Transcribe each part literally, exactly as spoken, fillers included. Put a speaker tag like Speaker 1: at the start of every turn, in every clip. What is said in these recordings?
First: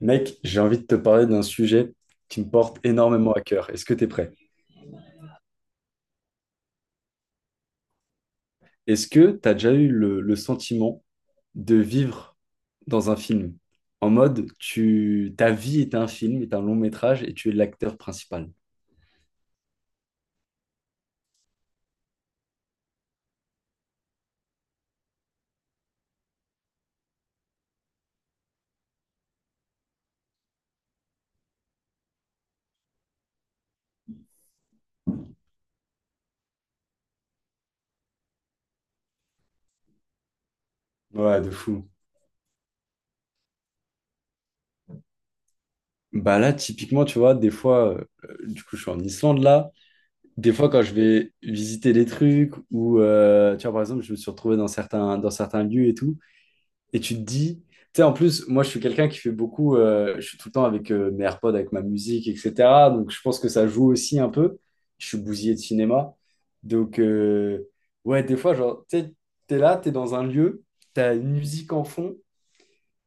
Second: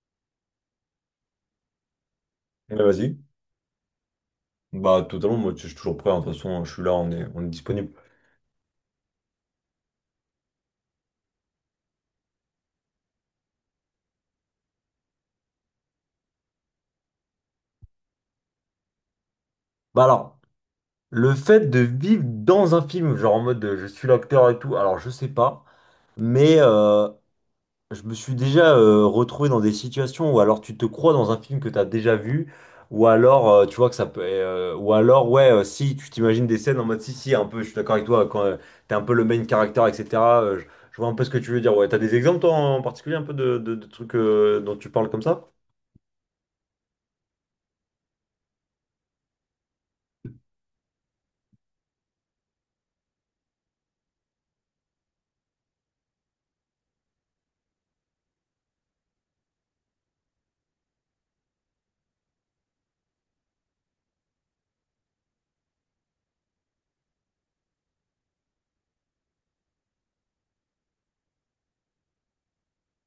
Speaker 1: Mec, j'ai envie de te parler d'un sujet qui me
Speaker 2: Mais
Speaker 1: porte
Speaker 2: vas-y.
Speaker 1: énormément à cœur. Est-ce que tu es prêt?
Speaker 2: Bah, totalement, moi, je suis toujours prêt, hein. De toute façon, je suis là, on est, on est disponible.
Speaker 1: Est-ce que tu as déjà eu le, le sentiment de vivre dans un film? En mode, tu, ta vie est un film, est un long métrage et tu es l'acteur principal.
Speaker 2: Bah, alors, le fait de vivre dans un film, genre en mode euh, je suis l'acteur et tout, alors je sais pas, mais euh, je me suis déjà euh, retrouvé dans des situations où alors tu te crois dans un film que t'as déjà vu, ou alors euh, tu vois que ça peut. Euh, ou alors, ouais, euh, si tu t'imagines des scènes en mode si, si, un peu, je suis d'accord avec toi, quand euh, t'es un peu le main character, et cetera euh, je, je vois un peu ce que
Speaker 1: Ouais,
Speaker 2: tu
Speaker 1: de
Speaker 2: veux dire.
Speaker 1: fou.
Speaker 2: Ouais, t'as des exemples, toi, en particulier, un peu de, de- de trucs euh, dont tu parles comme ça?
Speaker 1: Bah là, typiquement, tu vois, des fois, euh, du coup, je suis en Islande là. Des fois, quand je vais visiter des trucs ou, euh, tu vois, par exemple, je me suis retrouvé dans certains, dans certains lieux et tout. Et tu te dis, tu sais, en plus, moi, je suis quelqu'un qui fait beaucoup, euh, je suis tout le temps avec euh, mes AirPods, avec ma musique, et cetera. Donc, je pense que ça joue aussi un peu. Je suis bousillé de cinéma. Donc, euh, ouais, des fois, genre, tu sais, t'es là, t'es dans un lieu, t'as une musique en fond.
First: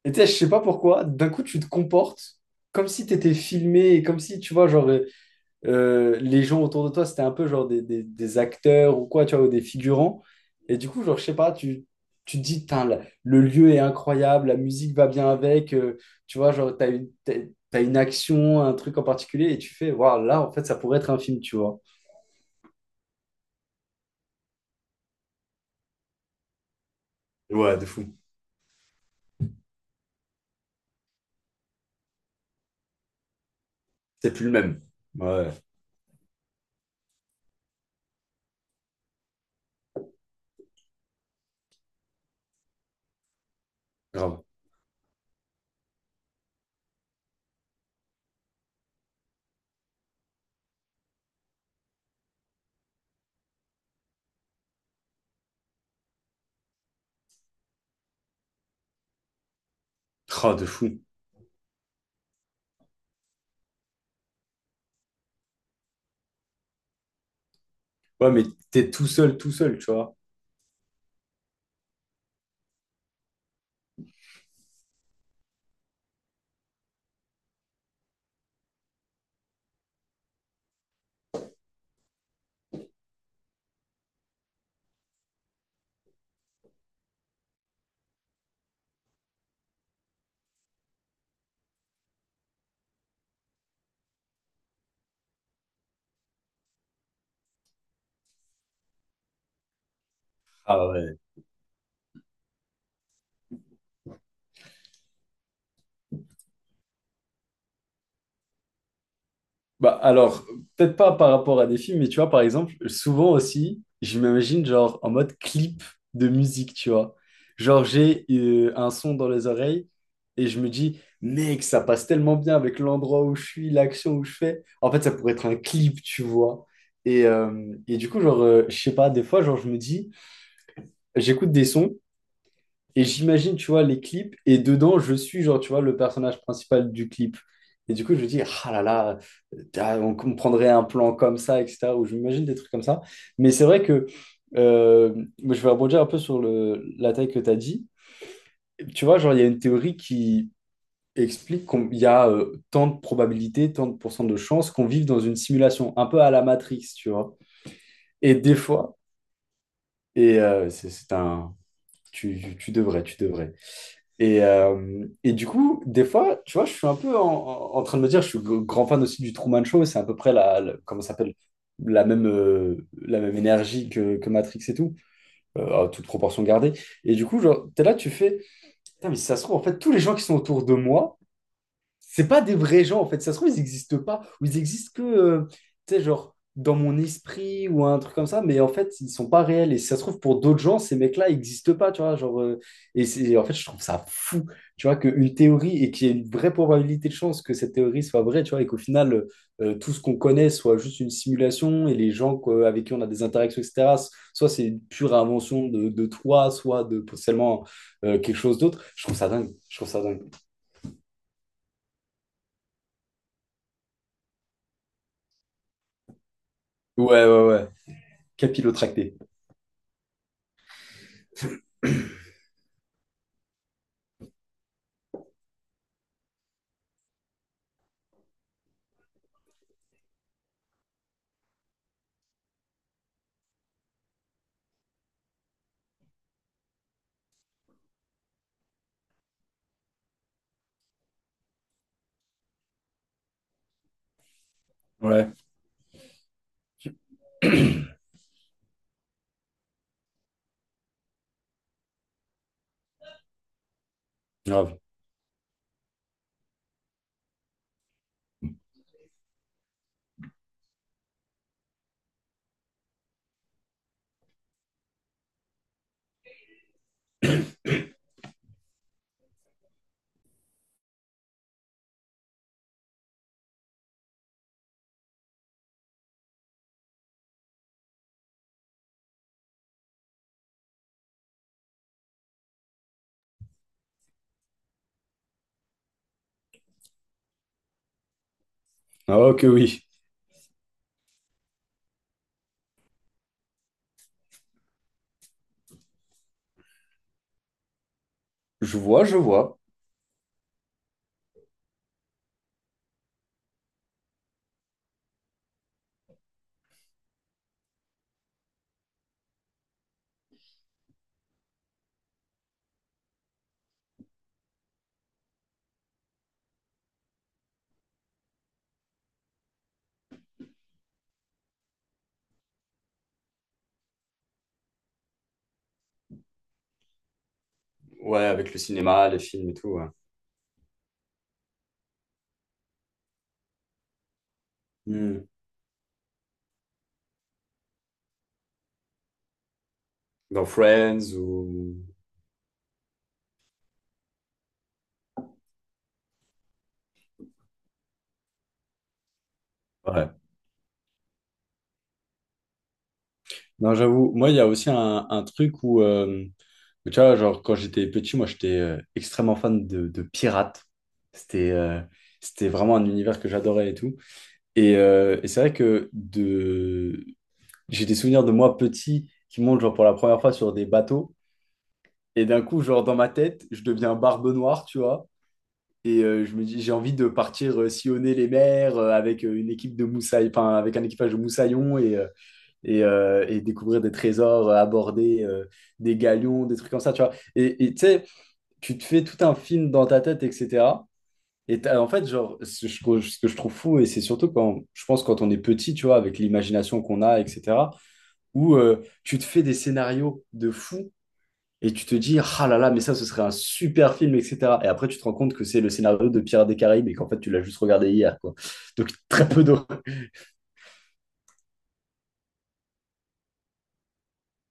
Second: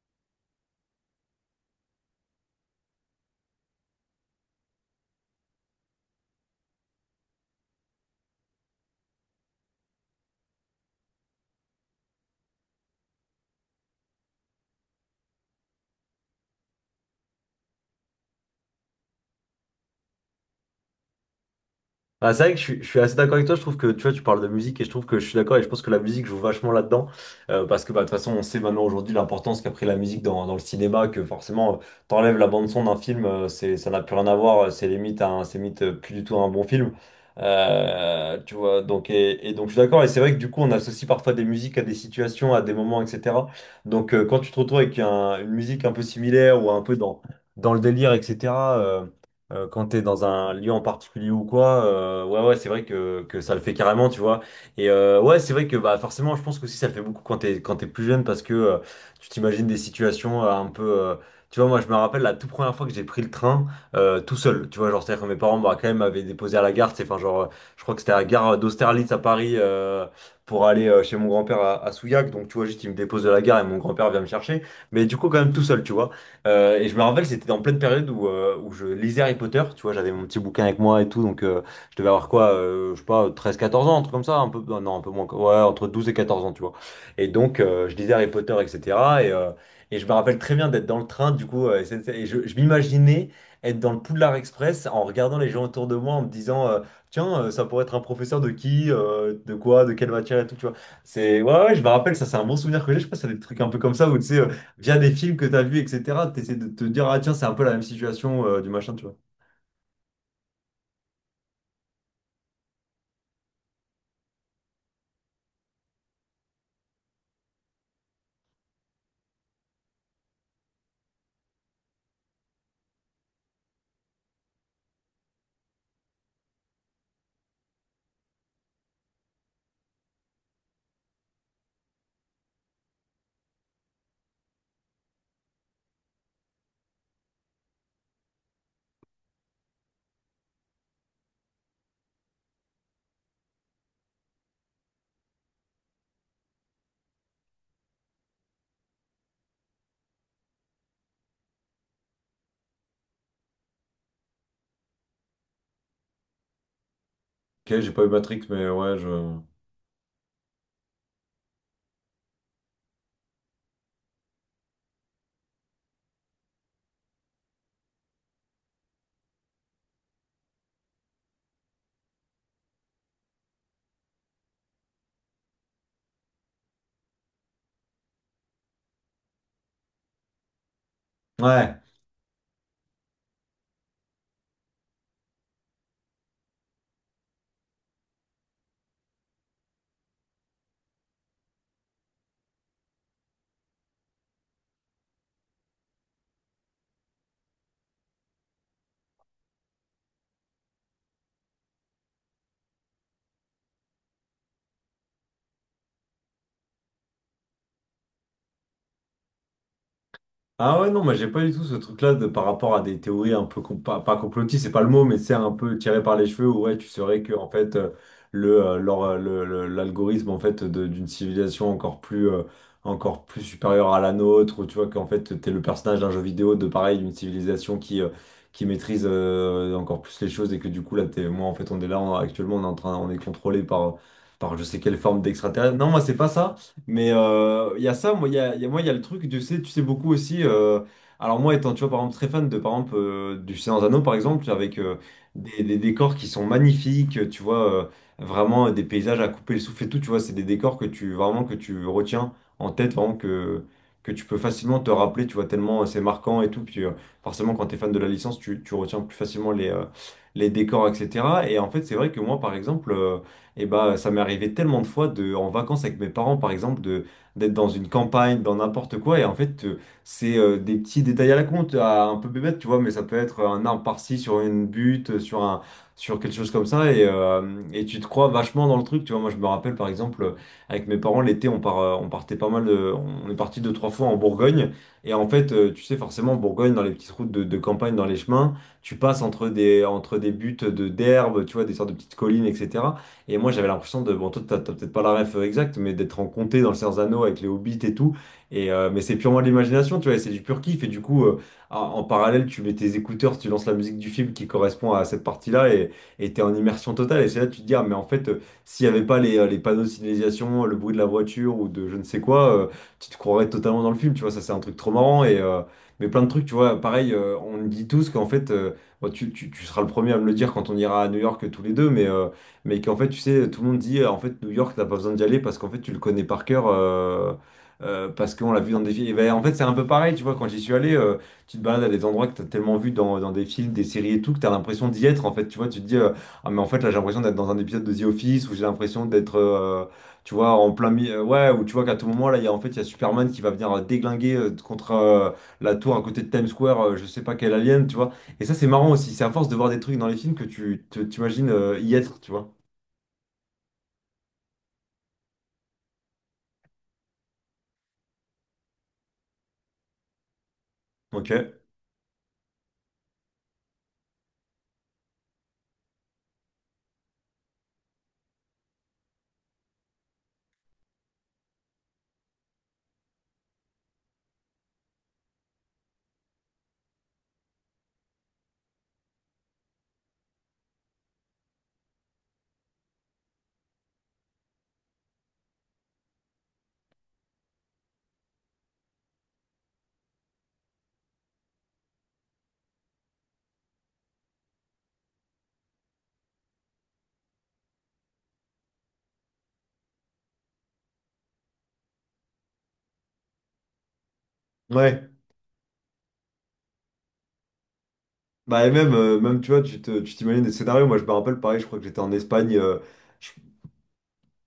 Speaker 1: Et tu sais, je sais pas pourquoi, d'un coup, tu te comportes comme si t'étais filmé, et comme si, tu vois, genre, euh, euh, les gens autour de toi, c'était un peu genre des, des- des acteurs ou quoi, tu vois, ou des figurants. Et du coup, genre, je sais pas, tu, tu te dis, Tain, la- le lieu est incroyable, la musique va bien avec, euh, tu vois, genre, t'as une, t'as, t'as une action, un truc en particulier, et tu fais, waouh, là, en fait, ça pourrait être un film, tu vois.
Speaker 2: Ah, c'est vrai que je suis, je suis assez d'accord avec toi. Je trouve que tu vois, tu parles de musique et je trouve que je suis d'accord et je pense que la musique joue vachement là-dedans euh,
Speaker 1: Ouais,
Speaker 2: parce
Speaker 1: de
Speaker 2: que bah, de
Speaker 1: fou.
Speaker 2: toute façon, on sait maintenant aujourd'hui l'importance qu'a pris la musique dans, dans le cinéma. Que forcément, euh, t'enlèves la bande son d'un film, euh, c'est, ça n'a plus rien
Speaker 1: C'est
Speaker 2: à
Speaker 1: plus le
Speaker 2: voir. euh,
Speaker 1: même.
Speaker 2: C'est limite, un,
Speaker 1: Ouais,
Speaker 2: c'est limite euh, plus du tout un bon film. Euh, tu vois, donc et, et donc je suis d'accord. Et c'est vrai que du coup, on associe parfois des musiques à des situations, à des moments, et cetera. Donc euh, quand
Speaker 1: grave.
Speaker 2: tu te retrouves avec un- une musique un peu similaire ou un peu dans, dans le délire, et cetera. Euh, quand t'es dans un lieu en particulier ou quoi, euh, ouais, ouais, c'est vrai que, que ça le fait carrément, tu vois. Et euh, ouais, c'est vrai que bah, forcément, je pense que aussi ça le fait beaucoup quand t'es, quand t'es plus jeune parce que euh, tu t'imagines des situations euh,
Speaker 1: Oh,
Speaker 2: un
Speaker 1: de fou.
Speaker 2: peu. Euh, tu vois, moi, je me rappelle la toute première fois que j'ai pris le train euh, tout seul, tu vois. Genre, c'est-à-dire que mes parents, bah, quand même, m'avaient déposé à la gare, c'est enfin, genre, euh, je crois que c'était à la
Speaker 1: Ouais, mais
Speaker 2: gare
Speaker 1: t'es tout
Speaker 2: d'Austerlitz à
Speaker 1: seul, tout
Speaker 2: Paris
Speaker 1: seul, tu
Speaker 2: euh,
Speaker 1: vois.
Speaker 2: pour aller euh, chez mon grand-père à, à Souillac. Donc, tu vois, juste, il me dépose de la gare et mon grand-père vient me chercher. Mais du coup, quand même, tout seul, tu vois. Euh, et je me rappelle, c'était en pleine période où, euh, où je lisais Harry Potter, tu vois, j'avais mon petit bouquin avec moi et tout, donc euh, je devais avoir quoi, euh, je sais pas, treize, quatorze ans, un truc comme ça, un peu, non, un peu moins, ouais, entre douze et quatorze ans, tu vois. Et donc, euh, je lisais Harry Potter, et cetera. Et, euh, et je me rappelle très bien d'être dans le train, du coup, euh, S N C F, et je, je m'imaginais être dans le Poudlard Express en regardant les gens autour de moi, en me disant, euh, tiens, euh, ça pourrait être un professeur de qui, euh, de quoi, de quelle matière et tout, tu vois.
Speaker 1: Ah ouais.
Speaker 2: C'est, ouais, ouais, je me rappelle, ça, c'est un bon souvenir que j'ai, je sais pas, ça des trucs un peu comme ça, où tu sais, euh, via des films que t'as vus, et cetera, t'essaies de te dire, ah tiens, c'est un peu la même situation euh, du machin, tu vois.
Speaker 1: Bah alors, peut-être pas par rapport à des films, mais tu vois, par exemple, souvent aussi, je m'imagine genre en mode clip de musique, tu vois. Genre, j'ai euh, un son dans les oreilles et je me dis, mec, ça passe tellement bien avec l'endroit où je suis, l'action où je fais. En fait, ça pourrait être un clip, tu vois. Et, euh, et du coup, genre, euh, je sais pas, des fois, genre, je me dis, j'écoute des sons. Et j'imagine, tu vois, les clips, et dedans, je suis, genre, tu vois, le personnage principal du clip. Et du coup, je me dis, ah là là, euh, ah, on comprendrait un plan comme ça, et cetera. Ou je m'imagine des trucs comme ça. Mais c'est vrai que euh, moi, je vais rebondir un peu sur le, la taille que tu as dit. Tu vois, genre, il y a une théorie qui explique qu'il y a euh, tant de probabilités, tant de pourcents de chances qu'on vive dans une simulation, un peu à la Matrix, tu vois.
Speaker 2: Ok, j'ai pas eu
Speaker 1: Et
Speaker 2: Matrix,
Speaker 1: des
Speaker 2: mais
Speaker 1: fois,
Speaker 2: ouais, je.
Speaker 1: et euh, c'est c'est un. Tu, tu devrais, tu devrais. Et, euh, et du coup, des fois, tu vois, je suis un peu en, en- en train de me dire, je suis g- grand fan aussi du Truman Show, c'est à peu près la, la- comment ça s'appelle, la même, euh, la même énergie que, que Matrix et tout, euh, à toute proportion gardée. Et du coup, genre, t'es là, tu fais, putain, mais si ça se trouve, en fait, tous les gens qui sont autour de moi,
Speaker 2: Ouais.
Speaker 1: c'est pas des vrais gens en fait. Ça se trouve, ils n'existent pas ou ils existent que, euh, tu sais, genre dans mon esprit ou un truc comme ça, mais en fait, ils sont pas réels. Et si ça se trouve, pour d'autres gens, ces mecs-là n'existent pas, tu vois. Genre, euh, et c'est, en fait, je trouve ça fou, tu vois, qu'une théorie et qu'il y ait une vraie probabilité de chance que cette théorie soit vraie, tu vois, et qu'au final, euh, euh, tout ce qu'on connaît soit juste une simulation et les gens quoi, avec qui on a des interactions, et cetera, soit c'est une pure invention de, de toi, soit de potentiellement euh, quelque chose d'autre. Je trouve ça dingue. Je trouve ça dingue.
Speaker 2: Ah ouais, non, moi j'ai pas du tout ce truc-là de par rapport à des théories un peu, com- pas, pas complotistes, c'est pas le mot, mais c'est un peu tiré par les cheveux, où ouais, tu saurais
Speaker 1: Ouais,
Speaker 2: que
Speaker 1: ouais,
Speaker 2: en
Speaker 1: ouais.
Speaker 2: fait, euh, le, euh, leur,
Speaker 1: Capillotracté.
Speaker 2: euh, le- le- l'algorithme en fait, de- d'une civilisation encore plus, euh, encore plus supérieure à la nôtre, ou tu vois qu'en fait, t'es le personnage d'un jeu vidéo de pareil, d'une civilisation qui, euh, qui maîtrise euh, encore plus les choses, et que du coup, là, t'es, moi en fait, on est là, on- actuellement, on est en train, on est contrôlé par, par je sais quelle forme d'extraterrestre. Non, moi c'est pas ça. Mais euh, il y a ça, moi, il y a, il y a- moi, il y a le truc, tu sais, tu sais beaucoup aussi. Euh, alors, moi, étant, tu vois, par exemple, très fan de, par exemple, euh, du Seigneur des Anneaux, par exemple, avec euh,
Speaker 1: Ouais,
Speaker 2: des, des décors qui sont magnifiques, tu vois, euh, vraiment euh, des paysages à couper le souffle et tout, tu vois, c'est des décors que tu, vraiment, que tu retiens en tête, vraiment, que, que tu peux facilement
Speaker 1: grave.
Speaker 2: te rappeler, tu vois, tellement euh, c'est marquant et tout. Puis, euh, forcément, quand tu es fan de la licence, tu, tu retiens plus facilement les, euh, les décors, et cetera. Et en fait, c'est vrai que moi, par exemple. Euh, et bah, ça m'est arrivé tellement de fois de, en vacances avec mes parents, par exemple, de, d'être dans une campagne, dans n'importe quoi. Et en fait, euh, c'est euh, des petits détails à la con, à un peu bébête, tu vois, mais ça peut être un arbre par-ci sur une butte, euh, sur un, sur quelque chose comme ça. Et, euh, et tu te crois vachement dans le truc, tu vois. Moi, je me rappelle, par exemple, avec mes parents, l'été, on part, euh, on partait pas mal, de- on est parti deux, trois fois en Bourgogne. Et en fait, euh, tu sais, forcément, en Bourgogne, dans les petites routes de, de campagne, dans les chemins, tu
Speaker 1: Ah,
Speaker 2: passes
Speaker 1: ok,
Speaker 2: entre
Speaker 1: oui.
Speaker 2: des, entre des buttes de, d'herbe, tu vois, des sortes de petites collines, et cetera. Et moi, j'avais l'impression de, bon, toi, t'as t'as peut-être pas la ref euh, exacte, mais d'être en comté dans le Seigneur des Anneaux avec les hobbits et tout. Et,
Speaker 1: Je
Speaker 2: euh,
Speaker 1: vois,
Speaker 2: mais
Speaker 1: je
Speaker 2: c'est purement de
Speaker 1: vois.
Speaker 2: l'imagination, tu vois, et c'est du pur kiff. Et du coup, euh, en en parallèle, tu mets tes écouteurs, tu lances la musique du film qui correspond à cette partie-là et et t'es en immersion totale. Et c'est là que tu te dis, ah, mais en fait, euh, s'il n'y avait pas les, euh, les panneaux de signalisation, le bruit de la voiture ou de je ne sais quoi, euh, tu te croirais totalement dans le film, tu vois, ça c'est un truc trop marrant. Et, euh, mais plein de trucs, tu vois, pareil, euh, on dit tous qu'en fait, euh, bon, tu, tu- tu seras le premier à me le dire quand on ira à New York tous les deux, mais euh, mais qu'en fait, tu sais, tout le monde dit, euh, en fait, New York, t'as pas besoin d'y aller parce qu'en fait, tu le connais par cœur, euh, euh,
Speaker 1: Ouais,
Speaker 2: parce
Speaker 1: avec
Speaker 2: qu'on
Speaker 1: le
Speaker 2: l'a vu dans des
Speaker 1: cinéma,
Speaker 2: films. Et
Speaker 1: les
Speaker 2: ben, en
Speaker 1: films et
Speaker 2: fait, c'est
Speaker 1: tout,
Speaker 2: un
Speaker 1: ouais.
Speaker 2: peu pareil, tu vois, quand j'y suis allé, euh, tu te balades à des endroits que t'as tellement vu dans, dans des films, des séries et tout, que t'as l'impression d'y
Speaker 1: Hmm.
Speaker 2: être, en fait, tu vois, tu te dis, euh, ah, mais en fait, là, j'ai l'impression d'être dans un épisode de The Office, où j'ai l'impression d'être, euh, tu
Speaker 1: Dans
Speaker 2: vois, en plein
Speaker 1: Friends
Speaker 2: milieu, euh, ouais, ou
Speaker 1: ou.
Speaker 2: tu vois qu'à tout moment, là, il y a, en fait, il y a Superman qui va venir euh, déglinguer euh, contre euh, la tour à côté de Times Square, euh, je sais pas quel alien, tu vois. Et ça, c'est marrant aussi. C'est à force de voir des trucs
Speaker 1: Ouais.
Speaker 2: dans les films que tu te- t'imagines euh, y être, tu vois.
Speaker 1: Non, j'avoue, moi, il y a aussi un, un truc où, euh, où, tu vois, genre, quand j'étais petit, moi, j'étais euh, extrêmement fan de, de pirates. C'était
Speaker 2: Ok.
Speaker 1: euh, c'était vraiment un univers que j'adorais et tout. Et, euh, et c'est vrai que de... j'ai des souvenirs de moi petit qui montent, genre, pour la première fois sur des bateaux. Et d'un coup, genre, dans ma tête, je deviens Barbe Noire, tu vois. Et euh, je me dis, j'ai envie de partir euh, sillonner les mers euh, avec euh, une équipe de moussaillons, enfin, avec un équipage de moussaillons et, euh, et, euh, et découvrir des trésors, euh, aborder euh, des galions, des trucs comme ça, tu vois. Et et tu sais, tu te fais tout un film dans ta tête, et cetera. Et t'as- en fait, genre, ce, je trouve- ce que je trouve fou, et c'est surtout quand, je pense, quand on est petit, tu vois, avec l'imagination qu'on a, et cetera, où euh, tu te fais des scénarios de fou et tu te dis, ah là là, mais ça, ce serait un super film, et cetera. Et après, tu te rends
Speaker 2: Ouais.
Speaker 1: compte que c'est le scénario de Pirates des Caraïbes et qu'en fait, tu l'as juste regardé hier, quoi.
Speaker 2: Bah, et
Speaker 1: Donc,
Speaker 2: même, euh,
Speaker 1: très peu
Speaker 2: même tu
Speaker 1: d'eau.
Speaker 2: vois, tu te- tu t'imagines des scénarios. Moi, je me rappelle, pareil, je crois que j'étais en Espagne. euh, je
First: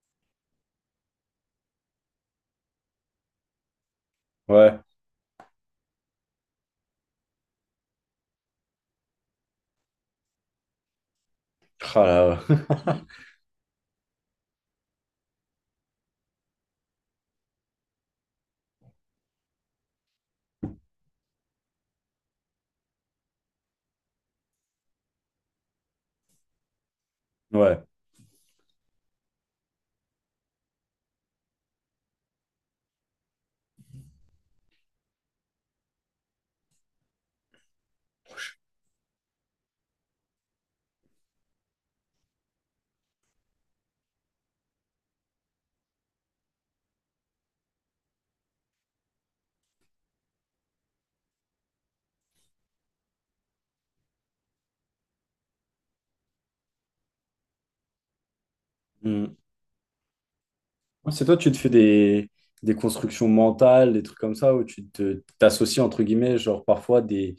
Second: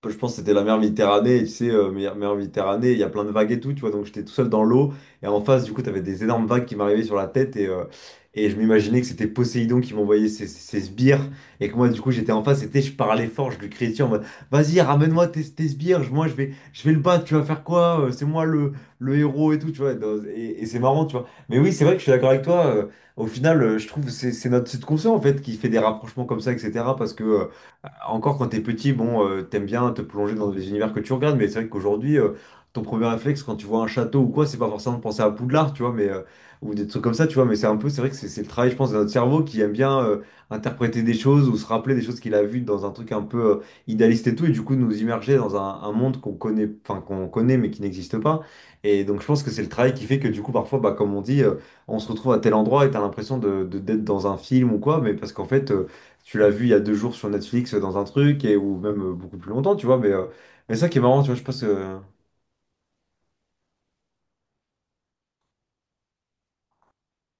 Speaker 2: je pense que c'était la mer Méditerranée, et tu sais, euh, mer, mer Méditerranée, il y a plein de vagues et tout, tu vois, donc j'étais tout seul dans
Speaker 1: Ouais.
Speaker 2: l'eau, et en face, du coup, t'avais des énormes vagues qui m'arrivaient sur la tête, et, euh, et je m'imaginais que c'était Poséidon qui m'envoyait ses, ses ses sbires, et que moi, du
Speaker 1: Ah
Speaker 2: coup, j'étais
Speaker 1: là,
Speaker 2: en
Speaker 1: ouais.
Speaker 2: face, et tu sais, je parlais fort, je lui criais dessus en mode, vas-y, ramène-moi tes, tes sbires, je- moi, je vais, je vais le battre, tu vas faire quoi? euh, C'est moi le, le héros et tout, tu vois, et, dans- et- et c'est marrant, tu vois. Mais oui, c'est vrai que je suis d'accord avec toi, euh, au final, euh, je trouve que c'est c'est notre subconscient, en fait, qui fait des rapprochements comme ça, et cetera, parce que. Euh,
Speaker 1: Ouais.
Speaker 2: encore quand t'es petit, bon, euh, t'aimes bien te plonger dans les univers que tu regardes, mais c'est vrai qu'aujourd'hui, euh, ton premier réflexe quand tu vois un château ou quoi, c'est pas forcément de penser à Poudlard, tu vois, mais euh, ou des trucs comme ça, tu vois, mais c'est un peu, c'est vrai que c'est c'est le travail, je pense, de notre cerveau qui aime bien euh, interpréter des choses ou se rappeler des choses qu'il a vues dans un truc un peu euh, idéaliste et tout, et du coup nous immerger dans un, un monde qu'on connaît, enfin qu'on connaît mais qui n'existe pas. Et donc je pense que c'est le travail qui fait que du coup parfois, bah, comme on dit, euh, on se retrouve à tel endroit et t'as l'impression de, de- d'être dans un film ou quoi, mais parce qu'en fait euh, tu l'as vu il y a deux jours sur Netflix euh, dans un truc, et, ou même euh,
Speaker 1: Mm.
Speaker 2: beaucoup plus longtemps, tu vois. Mais, euh, mais ça qui est marrant,
Speaker 1: C'est
Speaker 2: tu vois,
Speaker 1: toi,
Speaker 2: je
Speaker 1: tu te
Speaker 2: pense
Speaker 1: fais
Speaker 2: que.
Speaker 1: des, des constructions mentales, des trucs comme ça, où tu te, t'associes, entre guillemets, genre parfois des,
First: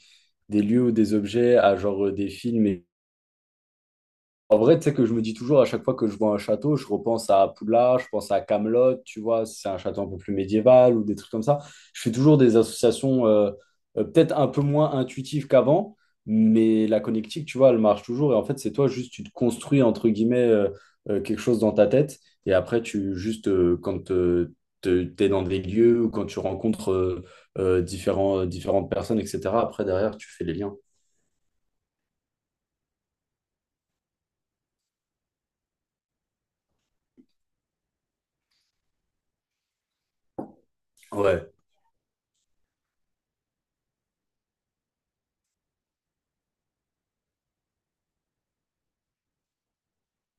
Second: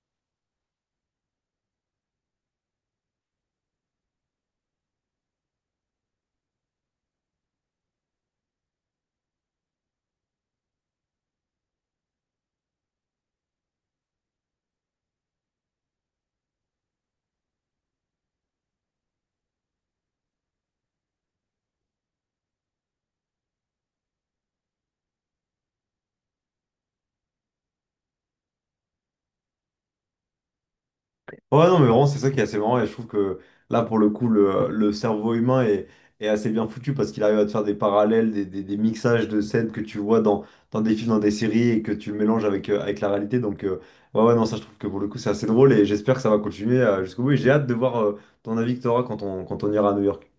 Speaker 1: des lieux ou des objets à genre euh, des films. En vrai, tu sais que je me dis toujours à chaque fois que je vois un château, je repense à Poudlard, je pense à Camelot, tu vois, si c'est un château un peu plus médiéval ou des trucs comme ça. Je fais toujours des associations euh, euh, peut-être un peu moins intuitives qu'avant, mais la connectique, tu vois, elle marche toujours. Et en fait, c'est toi juste, tu te construis entre guillemets euh, euh, quelque chose dans ta tête. Et après, tu juste euh, quand euh, te- t'es dans des lieux ou quand tu rencontres euh, euh, différents, différentes personnes, et cetera. Après, derrière, tu fais les liens.
Speaker 2: Ouais, non, mais vraiment, c'est ça qui est assez marrant, et je trouve que là, pour le coup, le, le cerveau humain est, est assez bien foutu parce qu'il arrive à te faire des parallèles, des, des, des mixages de scènes que tu vois dans, dans des films, dans des
Speaker 1: Ouais.
Speaker 2: séries, et que tu mélanges avec, euh, avec la réalité. Donc, euh, ouais, ouais, non, ça, je trouve que pour le coup, c'est assez drôle, et j'espère que ça va continuer euh, jusqu'au bout. Et j'ai hâte de voir euh, ton avis que tu auras quand on, quand on ira à New York.